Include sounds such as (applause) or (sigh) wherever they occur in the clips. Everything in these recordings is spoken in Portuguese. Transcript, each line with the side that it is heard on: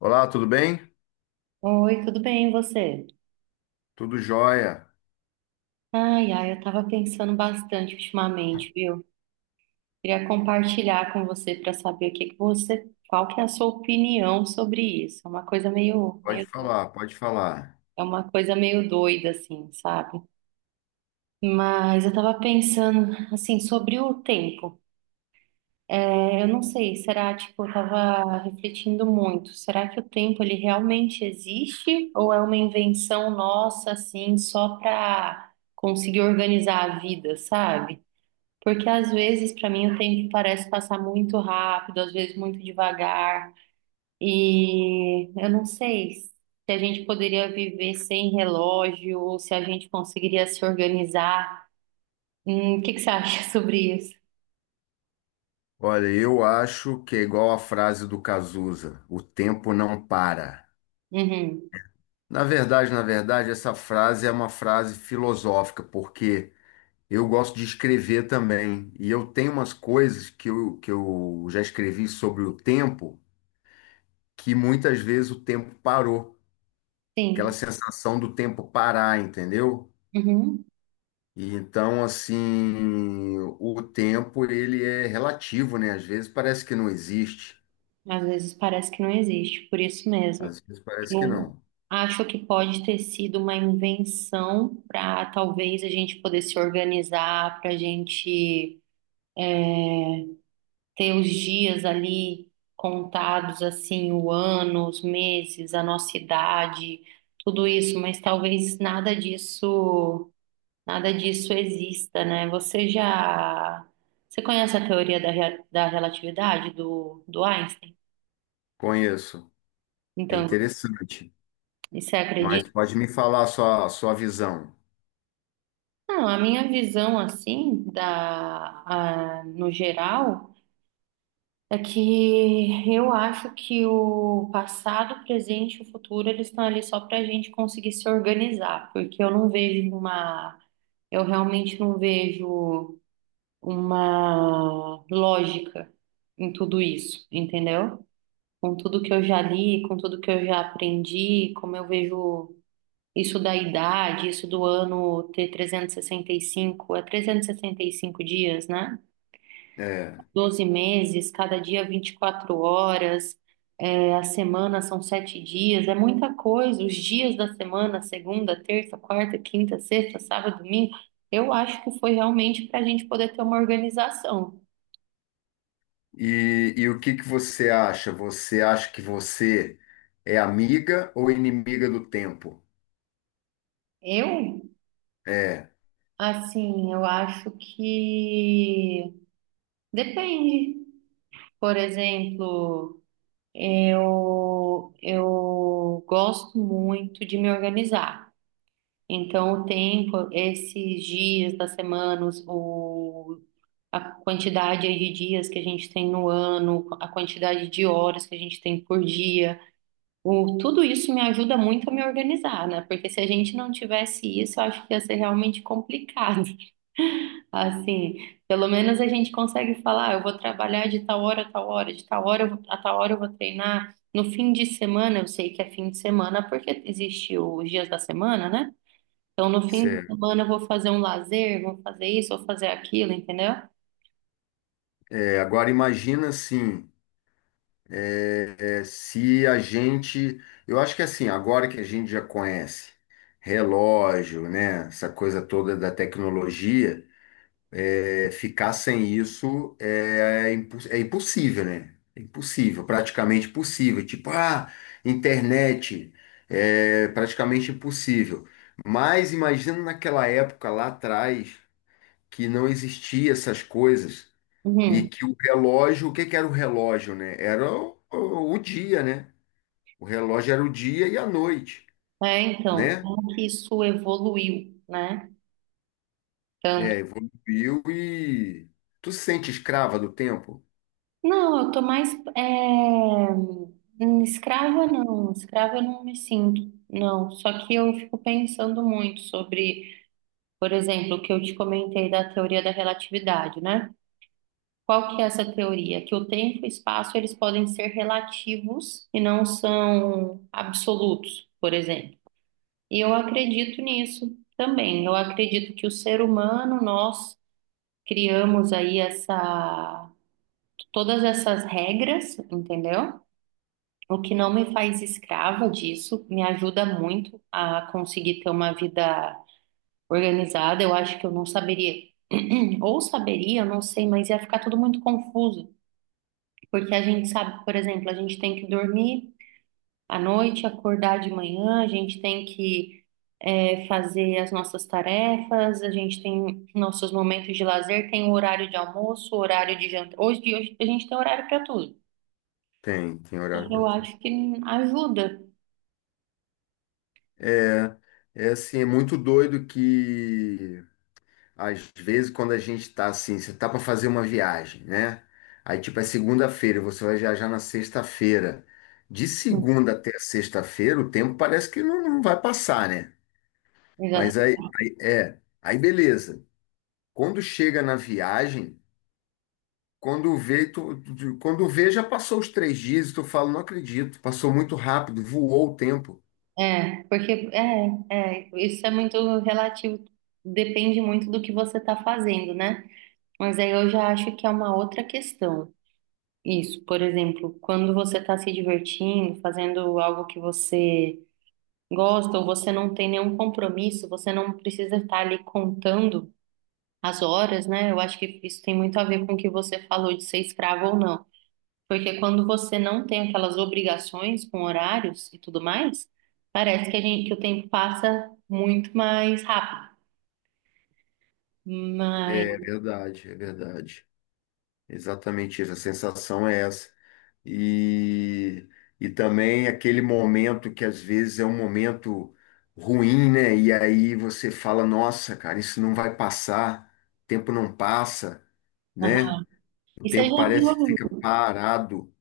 left: Olá, tudo bem?
right: Oi, tudo bem, e você?
left: Tudo jóia.
right: Ai, ai, eu tava pensando bastante ultimamente, viu? Queria compartilhar com você para saber o que que você, qual que é a sua opinião sobre isso. é uma coisa meio,
left: Pode
right: meio,
left: falar, pode falar.
right: é uma coisa meio doida, assim, sabe? Mas eu tava pensando, assim, sobre o tempo. Eu não sei, será, tipo, eu tava refletindo muito. Será que o tempo, ele realmente existe? Ou é uma invenção nossa, assim, só pra conseguir organizar a vida, sabe? Porque às vezes, para mim, o tempo parece passar muito rápido, às vezes muito devagar. E eu não sei se a gente poderia viver sem relógio, ou se a gente conseguiria se organizar. O que que você acha (laughs) sobre isso?
left: Olha, eu acho que é igual a frase do Cazuza, o tempo não para.
right: Uhum.
left: Na verdade, essa frase é uma frase filosófica, porque eu gosto de escrever também, e eu tenho umas coisas que eu já escrevi sobre o tempo, que muitas vezes o tempo parou, aquela
right: Sim.
left: sensação do tempo parar, entendeu?
right: Uhum.
left: E então, assim, o tempo ele é relativo, né? Às vezes parece que não existe,
right: Às vezes parece que não existe, por isso mesmo.
left: às vezes parece que
right: Eu
left: não.
right: acho que pode ter sido uma invenção para talvez a gente poder se organizar, para a gente ter os dias ali contados, assim, o ano, os meses, a nossa idade, tudo isso, mas talvez nada disso, nada disso exista, né? Você já, você conhece a teoria da relatividade do Einstein?
left: Conheço. É
right: Então,
left: interessante.
right: você
left: Mas
right: acredita?
left: pode me falar a sua visão.
right: Não, a minha visão, assim, da, a- no geral, é que eu acho que o passado, o presente e o futuro, eles estão ali só para a gente conseguir se organizar, porque eu não vejo uma, eu realmente não vejo uma lógica em tudo isso, entendeu? Com tudo que eu já li, com tudo que eu já aprendi, como eu vejo isso da idade, isso do ano ter trezentos e sessenta e cinco dias, né?
left: É.
right: 12 meses, cada dia 24 horas. A semana são 7 dias, é muita coisa. Os dias da semana, segunda, terça, quarta, quinta, sexta, sábado, domingo, eu acho que foi realmente para a gente poder ter uma organização.
left: E o que que você acha? Você acha que você é amiga ou inimiga do tempo?
right: Eu,
left: É,
right: assim, eu acho que depende. Por exemplo, eu gosto muito de me organizar. Então, o tempo, esses dias da semana, os- o a quantidade aí de dias que a gente tem no ano, a quantidade de horas que a gente tem por dia. O, tudo isso me ajuda muito a me organizar, né? Porque se a gente não tivesse isso, eu acho que ia ser realmente complicado. (laughs) Assim, pelo menos a gente consegue falar, "Ah, eu vou trabalhar de tal hora a tal hora, de tal hora a tal hora eu vou treinar. No fim de semana, eu sei que é fim de semana porque existe os dias da semana, né? Então, no fim de
left: certo.
right: semana eu vou fazer um lazer, vou fazer isso, vou fazer aquilo, entendeu?
left: É, agora imagina assim. É, se a gente, eu acho que assim, agora que a gente já conhece relógio, né, essa coisa toda da tecnologia, é, ficar sem isso é impossível, né? É impossível, praticamente impossível. Tipo, ah, internet, é praticamente impossível. Mas imagina naquela época lá atrás que não existia essas coisas e
right: Uhum.
left: que o relógio, o que que era o relógio, né? Era o dia, né? O relógio era o dia e a noite,
right: É, então,
left: né?
right: como que isso evoluiu, né?
left: É,
right: Tanto.
left: evoluiu e. Tu se sente escrava do tempo?
right: Não, eu tô mais. é, hum, Escrava não, escrava eu não me sinto, não. Só que eu fico pensando muito sobre, por exemplo, o que eu te comentei da teoria da relatividade, né? Qual que é essa teoria? Que o tempo e o espaço eles podem ser relativos e não são absolutos, por exemplo. E eu acredito nisso também. Eu acredito que o ser humano, nós criamos aí essa, todas essas regras, entendeu? O que não me faz escrava disso, me ajuda muito a conseguir ter uma vida organizada. Eu acho que eu não saberia, (clears throat) ou saberia, eu não sei, mas ia ficar tudo muito confuso. Porque a gente sabe, por exemplo, a gente tem que dormir à noite, acordar de manhã, a gente tem que fazer as nossas tarefas, a gente tem nossos momentos de lazer, tem o horário de almoço, o horário de jantar. Hoje, de hoje a gente tem horário para tudo.
left: Tem, tem horário para
right: Eu
left: tudo.
right: acho que ajuda.
left: É, é assim, é muito doido que às vezes quando a gente tá assim, você tá para fazer uma viagem, né? Aí tipo é segunda-feira, você vai viajar na sexta-feira. De segunda até sexta-feira, o tempo parece que não, não vai passar, né? Mas
right: Exato.
left: aí, é, aí beleza. Quando chega na viagem. Quando vê, já passou os três dias e tu fala, não acredito, passou muito rápido, voou o tempo.
right: É, porque isso é muito relativo, depende muito do que você está fazendo, né? Mas aí eu já acho que é uma outra questão. Isso, por exemplo, quando você está se divertindo, fazendo algo que você gostam, você não tem nenhum compromisso, você não precisa estar ali contando as horas, né? Eu acho que isso tem muito a ver com o que você falou de ser escravo ou não. Porque quando você não tem aquelas obrigações com horários e tudo mais, parece que a gente, que o tempo passa muito mais rápido. Mas,
left: É verdade, é verdade. Exatamente isso, a sensação é essa. E, e também aquele momento que às vezes é um momento ruim, né? E aí você fala, nossa, cara, isso não vai passar, o tempo não passa, né?
right: aham.
left: O
right: E você
left: tempo
right: já
left: parece que
right: viu
left: fica parado.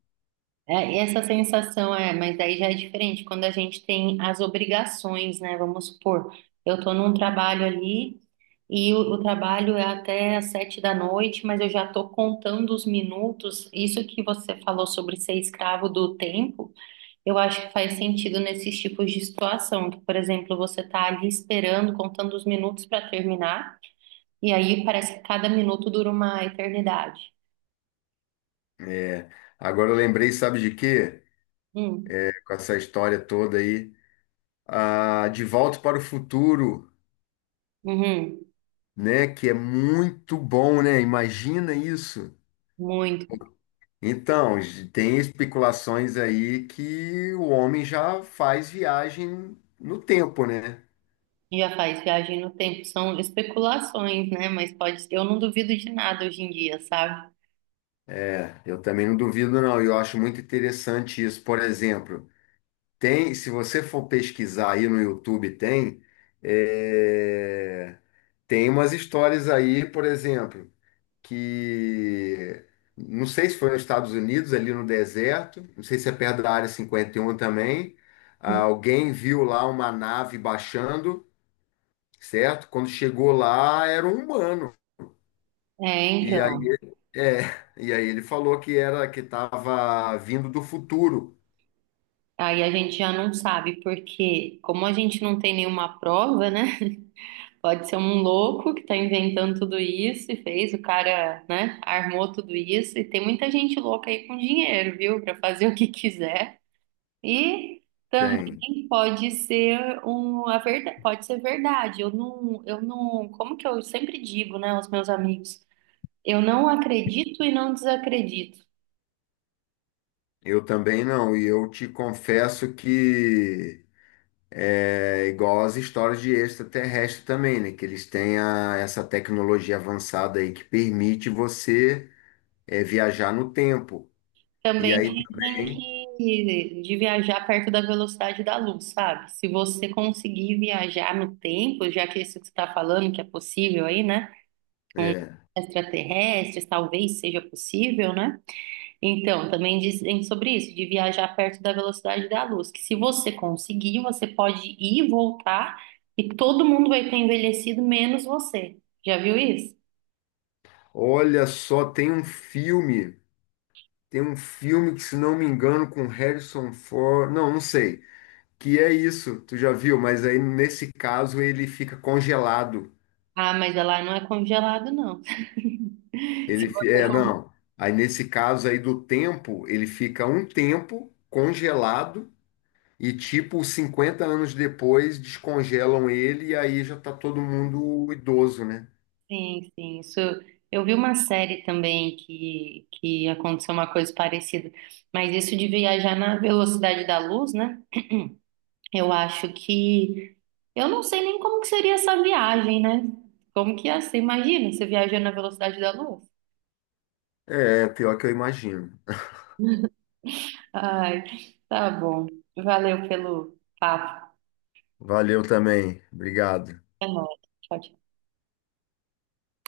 right: É, e essa sensação é, mas daí já é diferente quando a gente tem as obrigações, né? Vamos supor, eu estou num trabalho ali e o trabalho é até às 7 da noite, mas eu já estou contando os minutos. Isso que você falou sobre ser escravo do tempo, eu acho que faz sentido nesses tipos de situação, que, por exemplo, você está ali esperando, contando os minutos para terminar, e aí parece que cada minuto dura uma eternidade.
left: É, agora eu lembrei, sabe de quê?
right: Hum.
left: Com essa história toda aí, a De Volta para o Futuro,
right: Uhum.
left: né? Que é muito bom, né? Imagina isso.
right: Muito.
left: Então, tem especulações aí que o homem já faz viagem no tempo, né?
right: Já faz viagem no tempo. São especulações, né? Mas pode, eu não duvido de nada hoje em dia, sabe?
left: É, eu também não duvido, não. Eu acho muito interessante isso. Por exemplo, se você for pesquisar aí no YouTube, é, tem umas histórias aí, por exemplo, que não sei se foi nos Estados Unidos, ali no deserto, não sei se é perto da Área 51 também. Ah, alguém viu lá uma nave baixando, certo? Quando chegou lá, era um humano.
right: É,
left: E
right: então.
left: aí, é, e aí, ele falou que era que estava vindo do futuro.
right: Aí a gente já não sabe, porque como a gente não tem nenhuma prova, né? (laughs) Pode ser um louco que tá inventando tudo isso e fez, o cara, né, armou tudo isso. E tem muita gente louca aí com dinheiro, viu? Pra fazer o que quiser. E
left: Tem.
right: também pode ser um, a verdade, pode ser verdade. Eu não, como que eu sempre digo, né, aos meus amigos? Eu não acredito e não desacredito.
left: Eu também não, e eu te confesso que é igual as histórias de extraterrestre também, né? Que eles têm essa tecnologia avançada aí que permite você viajar no tempo. E
right: Também
left: aí
right: dizem
left: também,
right: que de viajar perto da velocidade da luz, sabe? Se você conseguir viajar no tempo, já que isso que você está falando, que é possível aí, né? Com
left: é,
right: extraterrestres, talvez seja possível, né? Então, também dizem sobre isso, de viajar perto da velocidade da luz, que se você conseguir, você pode ir e voltar e todo mundo vai ter envelhecido, menos você. Já viu isso?
left: olha só, tem um filme que, se não me engano, com Harrison Ford, não, não sei, que é isso, tu já viu, mas aí nesse caso ele fica congelado.
right: Ah, mas ela não é congelado, não. (laughs) Se
left: Ele,
right: você...
left: não. Aí nesse caso aí do tempo, ele fica um tempo congelado. E, tipo, 50 anos depois, descongelam ele e aí já tá todo mundo idoso, né?
right: Sim, sim, isso. Eu vi uma série também que aconteceu uma coisa parecida, mas isso de viajar na velocidade da luz, né? Eu acho que eu não sei nem como que seria essa viagem, né? Como que ia ser? Imagina, você viajando na velocidade da luz.
left: É, pior que eu imagino.
right: Ai, tá bom. Valeu pelo papo.
left: Valeu também. Obrigado.
right: Até mais. Tchau, tchau.